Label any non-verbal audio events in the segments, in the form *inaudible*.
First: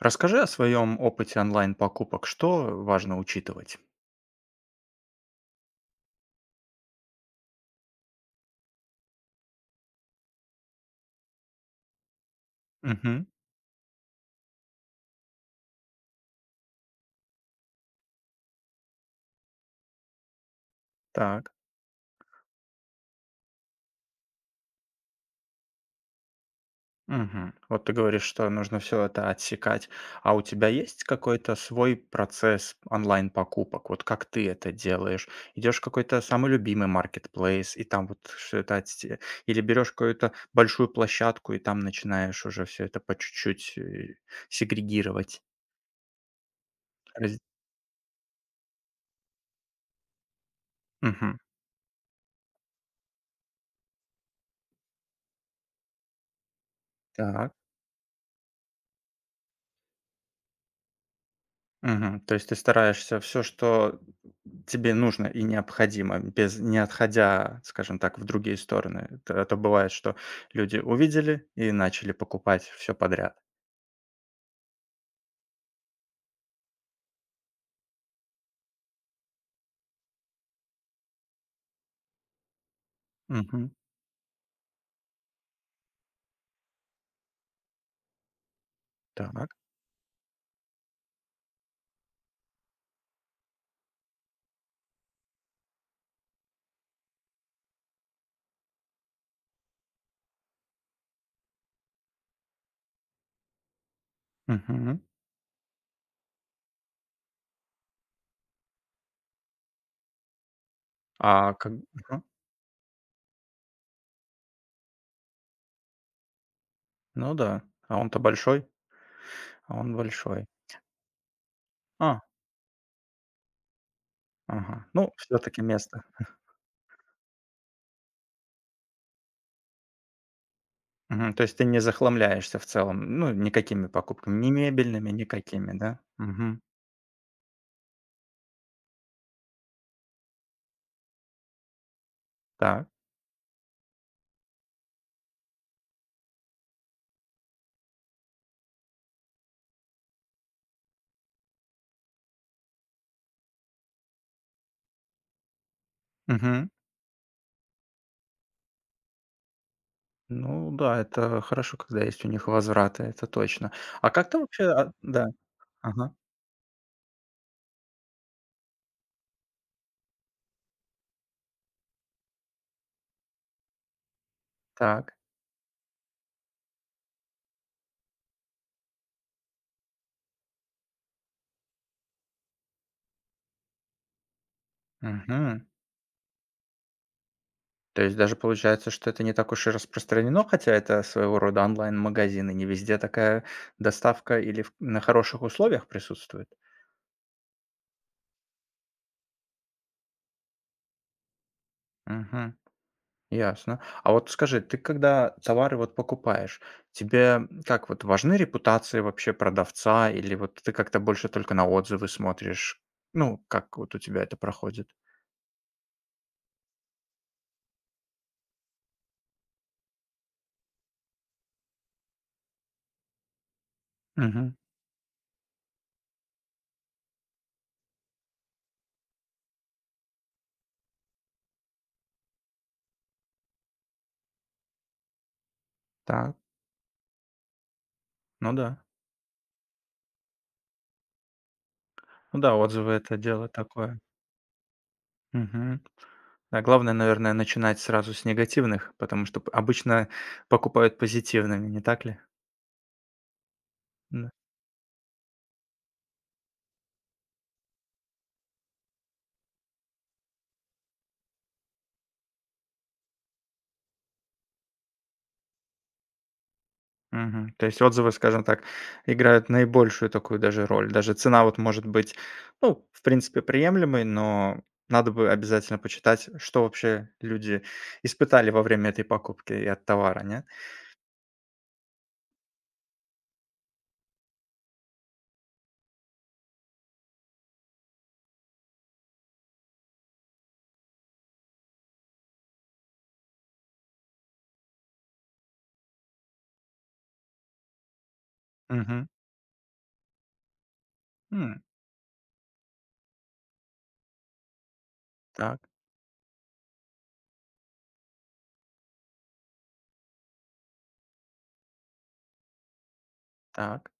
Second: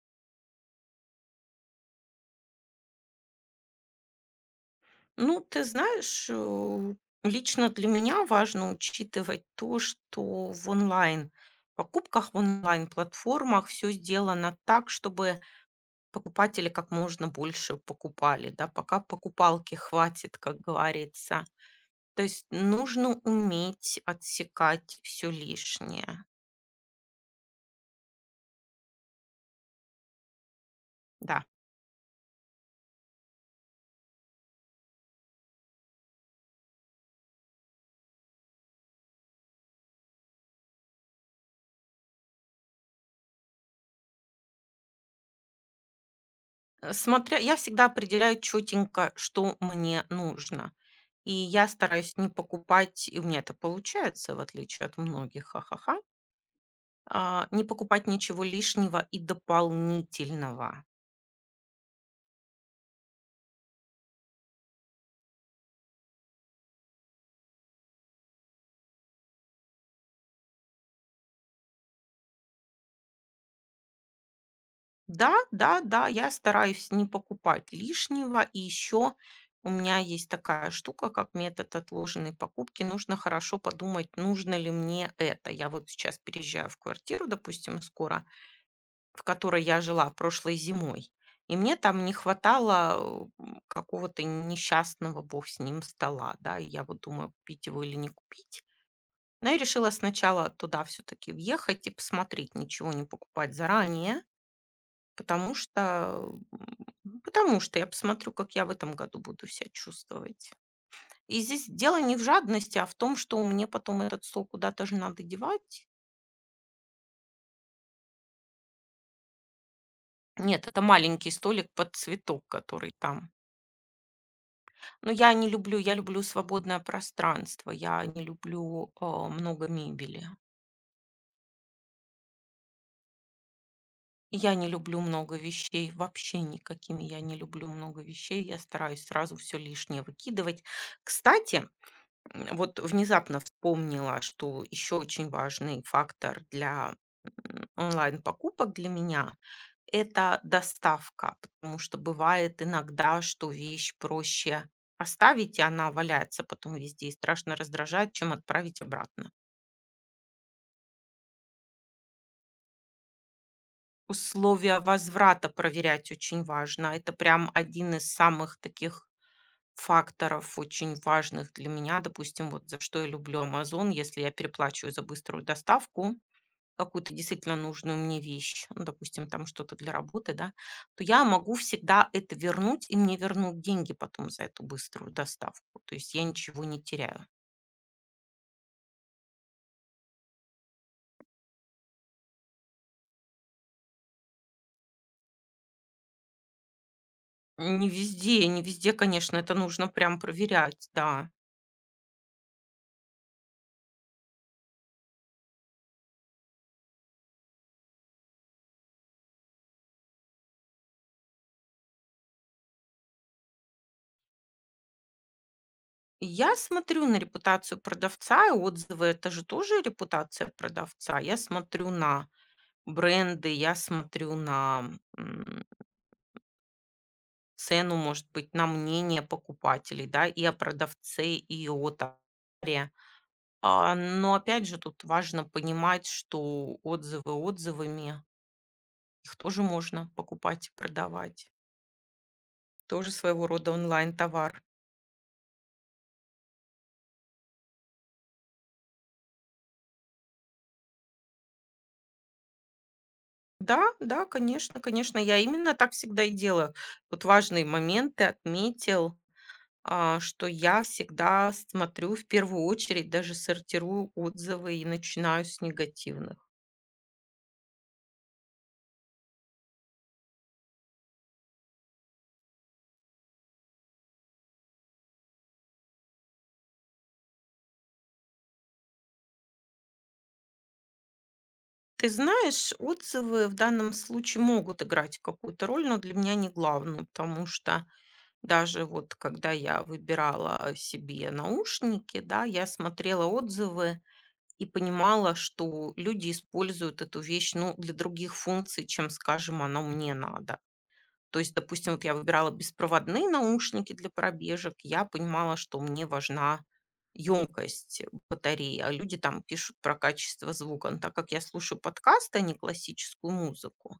Расскажи о своем опыте онлайн-покупок. Что важно учитывать? Ну, ты знаешь, лично для меня важно учитывать то, что в онлайн покупках, в Мгм. онлайн-платформах все сделано так, чтобы покупатели как можно больше покупали, да, пока покупалки хватит, как говорится. Так. То есть нужно уметь отсекать все лишнее. Мгм. Вот ты говоришь, что нужно все это отсекать. А у тебя есть Да. какой-то свой процесс онлайн-покупок? Вот как ты это делаешь? Идешь в какой-то самый любимый маркетплейс, и там вот все это отсе или берешь какую-то большую площадку, и там начинаешь уже все это по чуть-чуть, сегрегировать, Смотря, раз я всегда определяю четенько, что мне нужно. И Мгм. я стараюсь не покупать, и у меня это получается, в отличие от многих, ха-ха-ха, Так. не покупать ничего лишнего и дополнительного. Мгм. То есть ты стараешься все что тебе нужно и необходимо, без не отходя, скажем так, в другие стороны. Т а то бывает, что люди увидели и начали покупать все подряд. Да, да, да, я стараюсь не покупать лишнего. И еще у меня есть такая штука, как метод отложенной покупки. Нужно хорошо Мгм. подумать, нужно ли мне это. Я вот сейчас переезжаю в квартиру, допустим, скоро, в Так. которой я жила прошлой зимой. И мне там не хватало какого-то несчастного, бог с ним, стола, да, и я вот думаю, купить его или не купить. Но я решила сначала туда все-таки въехать и посмотреть, ничего не покупать заранее, Мгм. потому что, потому что я посмотрю, как я в этом году буду себя чувствовать. И А здесь как дело не в Мгм. жадности, а в том, что мне потом этот стол куда-то же надо девать. Ну да. А он-то большой, а он большой. Нет, это маленький столик под А, цветок, который там. ага. Но Ну, я все не таки люблю, я место. люблю свободное пространство, я не люблю, много мебели. Мгм. То есть ты не захламляешься в целом, ну, никакими покупками, ни Я не люблю мебельными, много никакими, вещей, да? вообще Мгм. никакими я не люблю много вещей, я стараюсь сразу все лишнее выкидывать. Кстати, вот Так. внезапно вспомнила, что еще очень важный фактор для, онлайн-покупок для меня — это доставка. Потому что бывает иногда, что вещь проще оставить, и она валяется Мгм. потом везде, и страшно раздражает, чем отправить обратно. Ну да, это хорошо, когда есть у них возвраты, это точно. А как ты вообще, Условия а, да, возврата проверять ага, очень важно. Это прям один из самых таких факторов очень важных для меня. Допустим, вот за что я люблю Amazon. Если я переплачиваю за так, быструю доставку какую-то действительно нужную мне вещь, ну, допустим, там что-то для работы, да, то я могу всегда это вернуть, и мне вернут деньги потом за эту быструю мгм. доставку. То есть я ничего не теряю. То есть даже получается, что это не так уж и распространено, хотя это своего рода онлайн-магазин, и не везде такая доставка или на хороших условиях присутствует. Не везде, не везде, конечно, это нужно прям проверять, да. Мгм. Ясно. А вот скажи, ты когда товары вот покупаешь, тебе как вот важны репутации вообще продавца, или вот ты как-то больше только на отзывы смотришь? Ну, как вот у тебя это проходит? Я смотрю на репутацию продавца, и отзывы — это же тоже репутация продавца. Я смотрю на бренды, я смотрю Угу. на м, цену, может быть, на мнение покупателей, да, и о продавце, и о товаре. Но опять же, тут важно понимать, Так. что отзывы отзывами, Ну да. их тоже можно покупать и продавать. Ну да, отзывы — Тоже это своего дело рода такое. онлайн-товар. Мгм. Да, главное, наверное, начинать сразу с негативных, потому что п обычно покупают позитивными, не так ли? Да, да, Да. конечно, конечно, я именно так всегда и делаю. Вот важные моменты отметил, что я всегда смотрю в первую очередь, даже сортирую отзывы и начинаю с негативных. Мгм. То есть отзывы, скажем так, играют наибольшую такую даже роль. Даже цена вот может быть, ну, в принципе, приемлемой, но надо бы обязательно почитать, что вообще люди испытали во время этой покупки и от товара, нет? Ты знаешь, отзывы в данном случае могут играть какую-то роль, но для меня не главную, потому что даже вот когда я выбирала себе наушники, да, я смотрела отзывы и понимала, что люди используют эту вещь, ну, для других функций, Мгм. чем, скажем, оно мне надо. То есть, М, допустим, вот я выбирала беспроводные наушники для пробежек, я понимала, так, что мне важна емкость батареи, а люди там пишут про качество звука. Но так как я слушаю подкасты, а не классическую так. музыку,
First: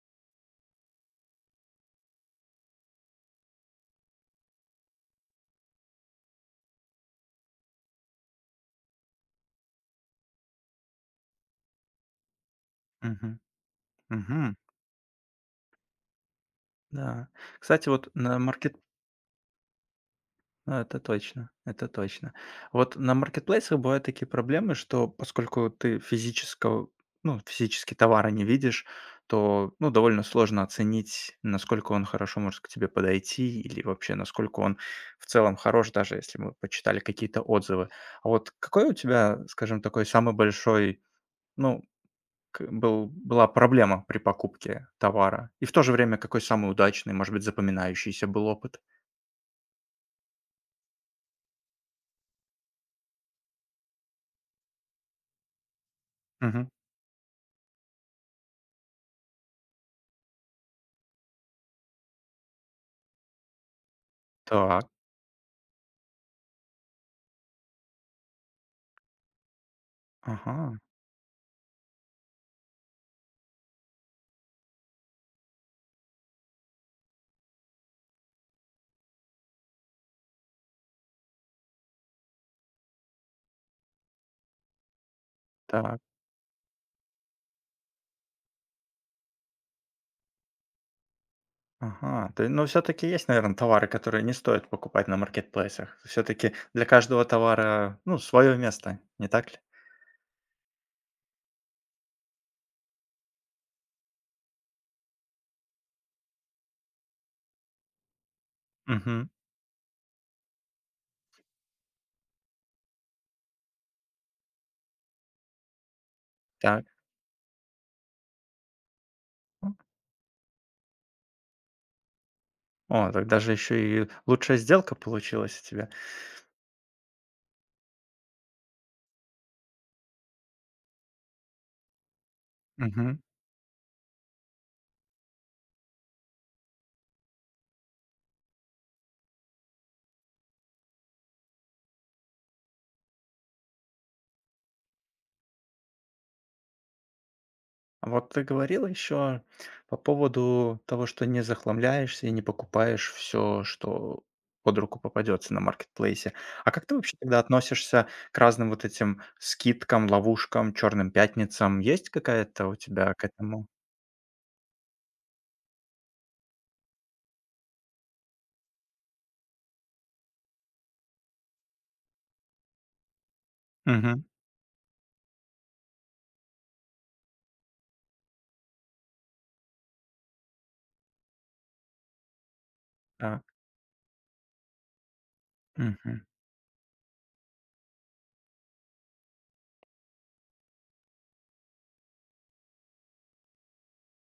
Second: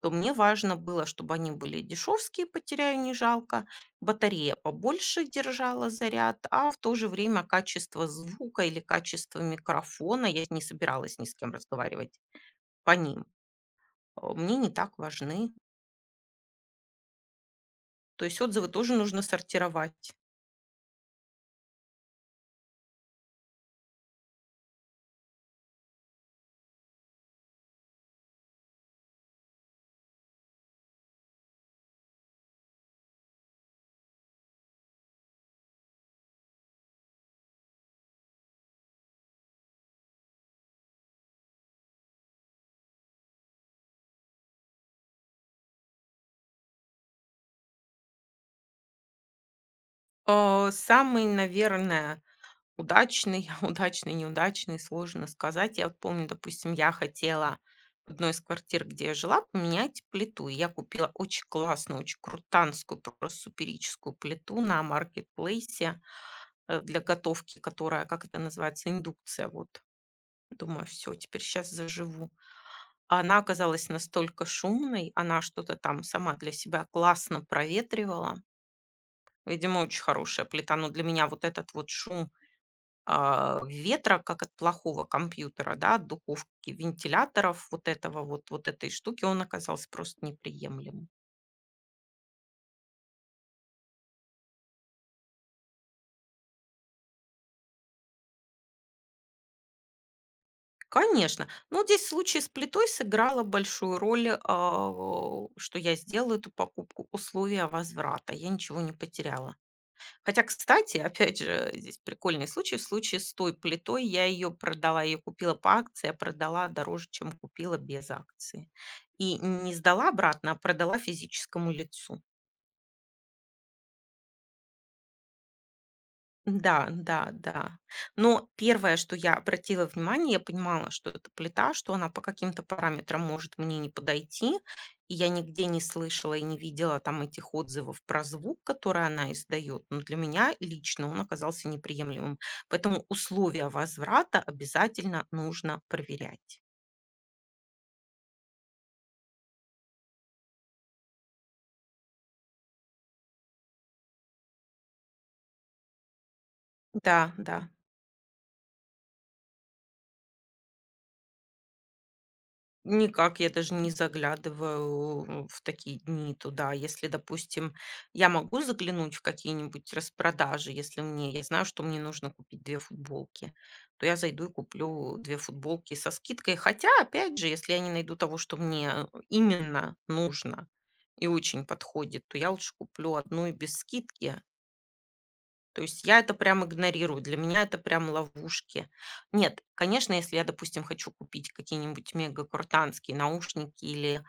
то мне важно было, чтобы они были дешевские, потеряю не жалко, батарея побольше держала заряд, а в то же время качество звука или качество микрофона, я не собиралась ни с кем разговаривать по ним, Мгм. Мне Мгм. не так важны. Да. Кстати, вот То на есть отзывы маркет тоже нужно сортировать. Ну, это точно, это точно. Вот на маркетплейсах бывают такие проблемы, что поскольку ты физически товара не видишь, то, ну, довольно сложно оценить, насколько он хорошо может к тебе подойти или вообще насколько он в целом хорош, даже если мы почитали какие-то отзывы. А вот какой у тебя, скажем, такой самый большой, ну, была проблема при покупке товара? И в то же время какой самый удачный, может быть, запоминающийся был опыт? Самый, наверное, удачный, *laughs* удачный, неудачный, сложно сказать. Я вот помню, Мгм. допустим, я хотела в одной из квартир, где я жила, поменять плиту. И я купила очень классную, очень крутанскую, просто суперическую плиту на Так, маркетплейсе для готовки, которая, как это называется, индукция. Вот, ага, думаю, все, теперь сейчас заживу. А она оказалась настолько шумной, она что-то там сама для себя классно проветривала. Видимо, очень хорошая плита, но для меня вот этот вот шум ветра, как от плохого компьютера, да, так. от духовки, вентиляторов, вот этого вот, вот этой штуки, он оказался просто неприемлемым. Ага, то е но все таки есть, наверное, товары, которые не стоит покупать на маркетплейсах. Все таки для каждого товара, ну, свое место, не так ли? Конечно. Но здесь в случае с плитой сыграла большую роль, что я сделала эту покупку, условия возврата. Я ничего не Мгм. потеряла. Хотя, кстати, опять же, здесь прикольный случай. В случае с той плитой я ее продала, я ее купила по акции, а продала Так. дороже, чем купила без акции. И не сдала обратно, а продала физическому лицу. О, так даже еще и лучшая сделка получилась у тебя. Да, да, да. Но первое, что я обратила внимание, я понимала, что это плита, что она по каким-то параметрам Мгм. может мне не подойти. И я нигде не слышала и не видела там этих отзывов про звук, который она издает. Но для меня лично он оказался неприемлемым. Поэтому условия возврата обязательно нужно проверять. А вот ты говорила еще по поводу того, что не захламляешься и не покупаешь все, что под руку попадется на маркетплейсе. А как ты вообще Да, тогда да. относишься к разным вот этим скидкам, ловушкам, черным пятницам? Есть какая-то у тебя к Никак, я этому? даже не заглядываю в такие дни туда. Если, допустим, я могу заглянуть в какие-нибудь распродажи, если мне, я знаю, что мне нужно купить 2 футболки, то я Мгм. зайду и куплю 2 футболки со скидкой. Хотя, опять же, если я не найду того, что мне именно нужно и очень подходит, то я лучше куплю Так, одну и без скидки. То есть я мгм. это прям игнорирую. Для меня это прям ловушки. Нет, конечно, если я, допустим, хочу купить какие-нибудь мега крутанские наушники или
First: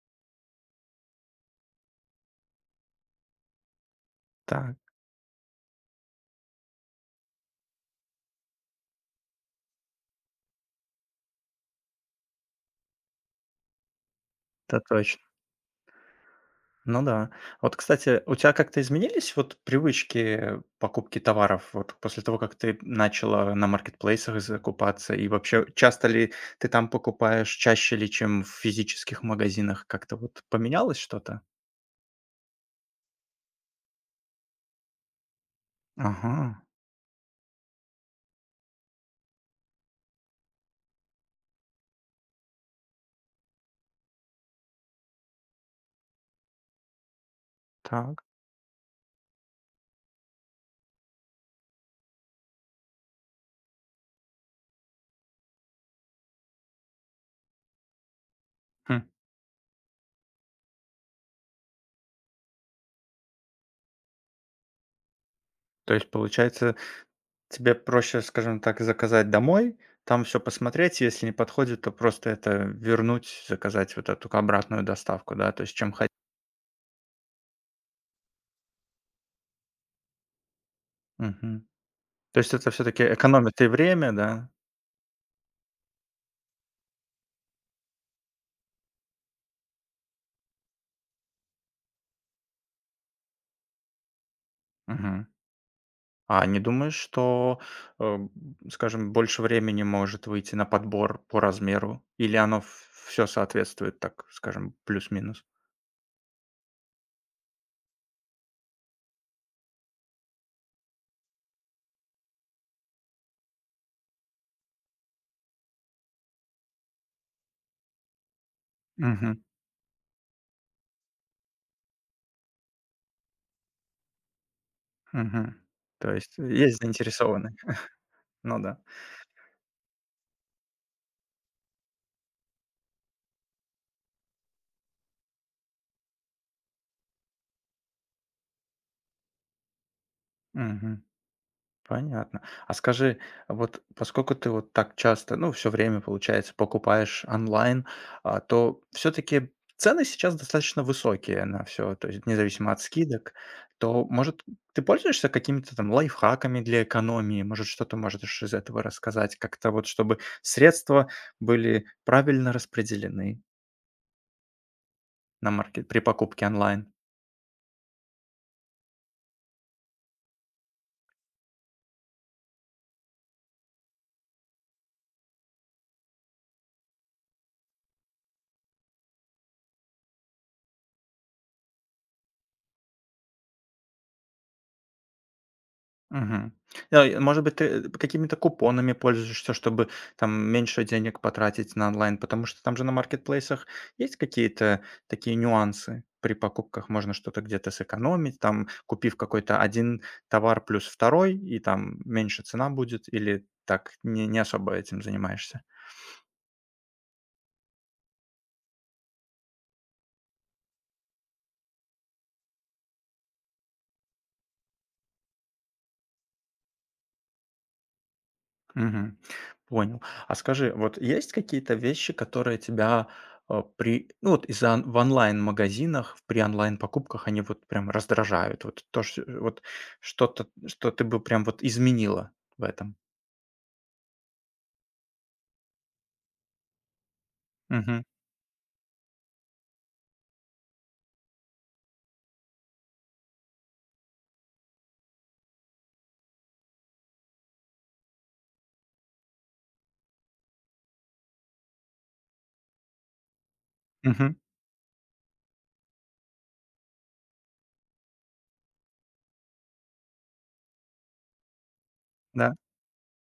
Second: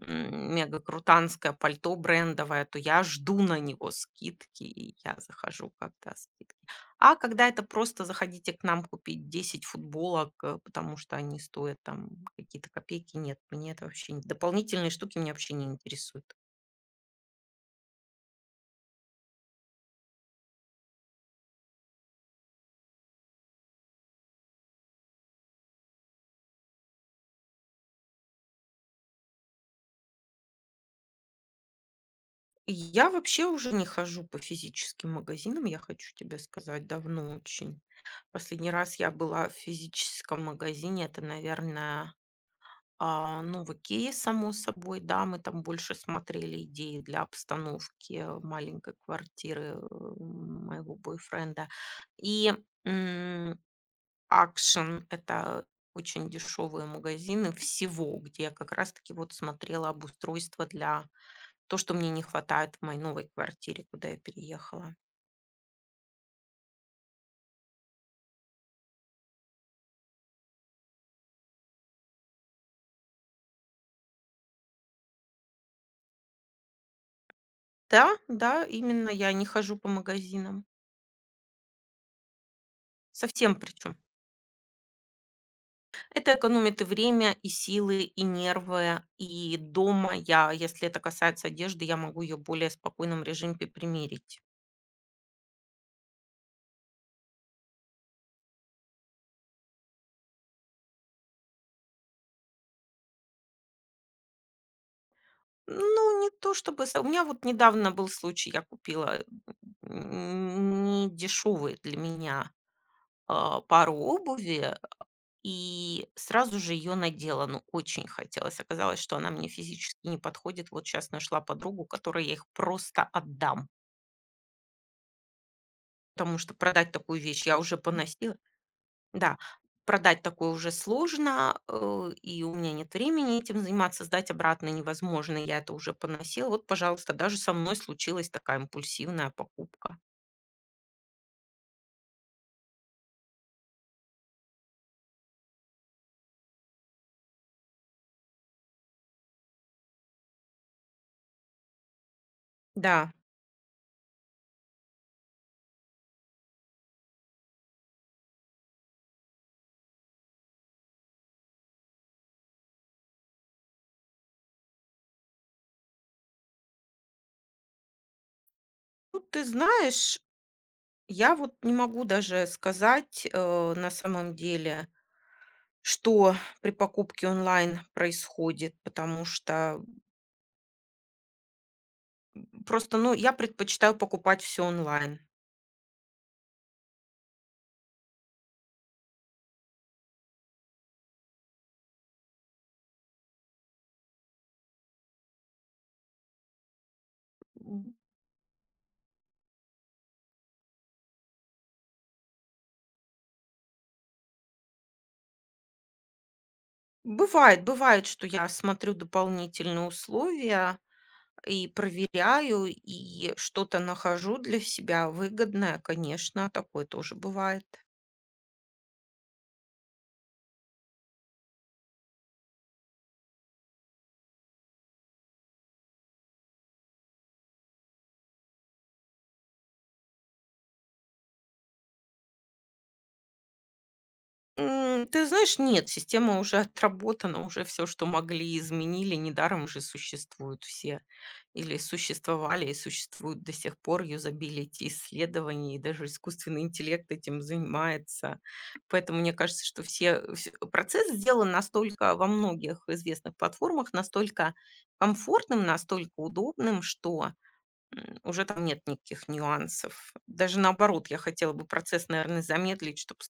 крутанское пальто брендовое, то я жду на него скидки, Так, и я захожу, когда скидки. А когда это просто заходите к нам купить 10 футболок, потому что они стоят там какие-то копейки, нет, мне это вообще... не- это Дополнительные штуки точно. меня вообще не интересуют. Ну да. Вот, кстати, у тебя как-то изменились вот привычки покупки товаров вот после того, как ты начала на маркетплейсах закупаться? И вообще, часто ли ты там покупаешь, чаще ли, чем в физических магазинах? Как-то вот поменялось что-то? Я вообще уже не хожу по физическим магазинам, я хочу тебе Ага, сказать, давно очень. Последний раз я была в физическом магазине, это, наверное, ну, в "Икее", само собой, да, мы там больше смотрели идеи для обстановки, так. Маленькой квартиры, моего бойфренда. И Action — это очень дешевые магазины всего, где я как раз Хм. таки вот смотрела обустройство для то, что мне не хватает в моей новой квартире, куда я переехала. То есть, получается, тебе проще, скажем так, заказать домой, там все посмотреть, если не подходит, то просто это вернуть, заказать вот эту обратную доставку, да? То есть чем ходить. Да, да, именно, я не хожу по магазинам. То есть это все таки Совсем экономит и причем. время, да? Это экономит и время, и силы, и нервы. И дома я, если это касается одежды, я могу ее в более спокойном режиме примерить. Мгм. А не думаешь, что, э, скажем, больше времени может выйти на подбор по размеру? Или оно все соответствует, так скажем, плюс-минус? Ну, не то чтобы... со- У меня вот недавно был случай, я купила не дешевые для меня пару обуви, и сразу же ее надела. Ну, очень хотелось. Оказалось, что она Мгм, мне физически не подходит. Вот сейчас нашла подругу, которой я их просто отдам. мгм. То Потому есть что есть продать такую вещь, заинтересованные. я уже поносила. Ну да. Да, продать такое уже сложно, и у меня нет времени этим заниматься, сдать обратно невозможно, я это уже поносила. Вот, пожалуйста, даже со мной случилась такая импульсивная покупка. Мгм. Понятно. А скажи, а вот поскольку ты вот так часто, ну, все время, получается, покупаешь онлайн, то все таки цены сейчас достаточно высокие на все, то есть независимо от Да, скидок. То, может, ты пользуешься какими-то там лайфхаками для экономии? Может, что-то можешь из этого рассказать? Как-то вот, чтобы средства были правильно распределены на маркет при покупке онлайн? ну ты знаешь, я вот не могу даже сказать, на самом деле, что при покупке онлайн происходит, потому что просто, ну, я предпочитаю покупать все онлайн. Мгм. Да, и, может быть, ты какими-то купонами пользуешься, чтобы там меньше денег потратить на онлайн, потому что там же на маркетплейсах есть какие-то такие нюансы. При покупках можно что-то где-то М, сэкономить, там, купив какой-то один товар плюс второй, и там меньше цена будет, или так не особо этим занимаешься? бывает, что я смотрю дополнительные условия и проверяю, и что-то нахожу для себя выгодное. Конечно, такое тоже бывает. Мгм. Понял. А скажи, вот есть какие-то вещи, которые тебя ну вот в онлайн-магазинах, при онлайн-покупках они вот прям раздражают? Вот что-то, что ты бы прям вот изменила в этом? Ты знаешь, нет, система уже отработана, уже все, Мгм. что могли, изменили. Недаром же существуют все или существовали и существуют до сих пор юзабилити исследований, и даже искусственный интеллект этим занимается. Поэтому мне кажется, что все вс процесс сделан настолько во многих известных платформах Мгм. настолько комфортным, настолько удобным, что уже там нет никаких нюансов. Даже наоборот, я хотела бы процесс, наверное, Да? замедлить, чтобы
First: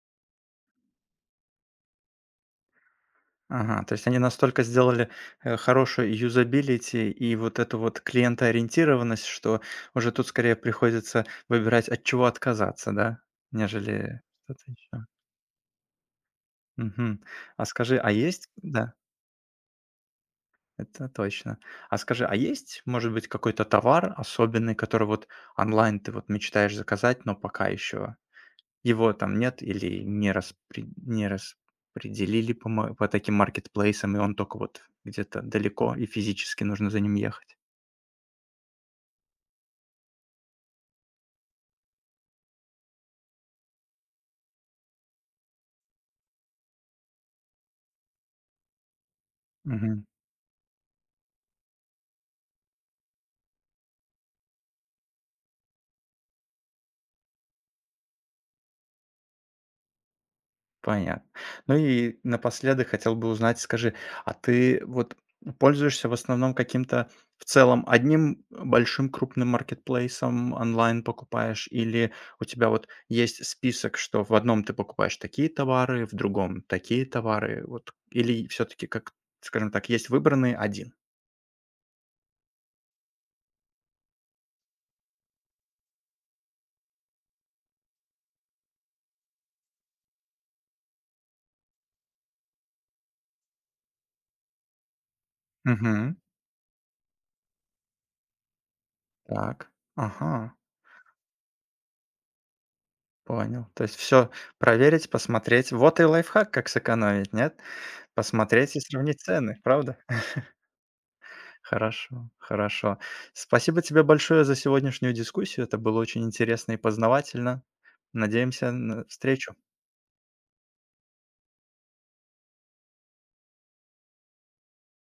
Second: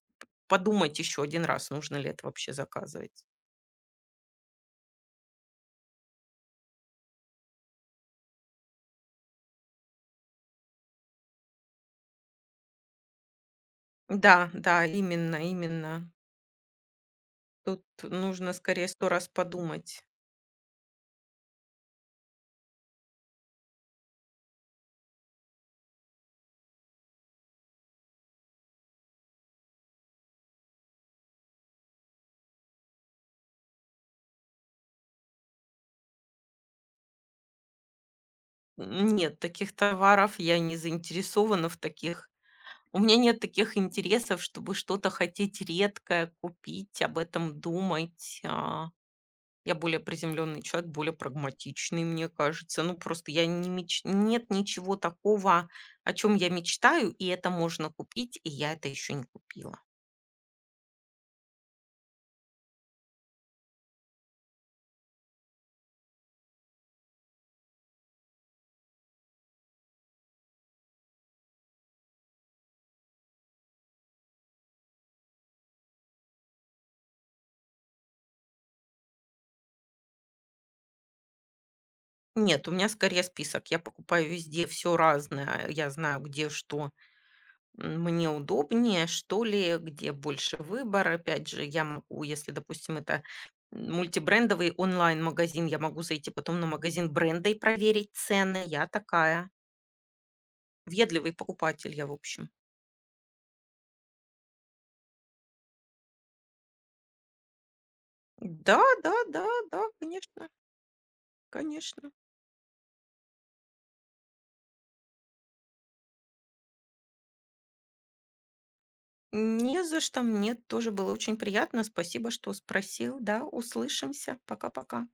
подумать еще один раз, нужно ли это вообще заказывать. Ага, то есть они настолько сделали хорошую юзабилити и вот эту вот клиентоориентированность, что уже тут скорее приходится выбирать, от чего отказаться, да, нежели Да, что-то да, еще. именно, именно. Мгм. А Тут скажи, а есть нужно скорее Да, сто раз подумать. это точно. А скажи, а есть, может быть, какой-то товар особенный, который вот онлайн ты вот мечтаешь заказать, но пока еще его там нет или не распределили по таким маркетплейсам, и он только вот где-то далеко, и физически нужно за ним ехать? Нет, таких товаров я не заинтересована в таких. У меня нет таких интересов, чтобы что-то хотеть редкое купить, об этом думать. Я более приземленный человек, более прагматичный, мне кажется. Ну, просто я не меч... нет ничего такого, о чем я мечтаю, и это можно купить, и я это еще не купила. Понятно. Ну и напоследок хотел бы узнать, скажи, а ты вот пользуешься в основном каким-то в целом одним большим крупным маркетплейсом онлайн покупаешь, или у тебя вот есть список, что в одном ты покупаешь такие товары, в другом такие товары, вот, или все-таки, как, скажем так, есть выбранный один? Нет, у меня скорее список. Я покупаю везде все разное. Я знаю, где что мне удобнее, что ли, где больше выбор. Опять же, я могу, если, допустим, это мультибрендовый онлайн-магазин, я могу Угу. зайти потом на магазин бренда и проверить цены. Я такая. Так, ага, Ведливый покупатель я, в общем. понял. То есть все проверить, посмотреть. Вот и лайфхак, как сэкономить, нет? Посмотреть и Да, да, сравнить да, цены, да, правда? конечно, конечно. Хорошо, хорошо. Спасибо тебе большое за сегодняшнюю дискуссию. Это было очень интересно и познавательно. Надеемся на встречу. Не за что, мне тоже было очень приятно. Спасибо, что спросил. Да, услышимся. Пока-пока.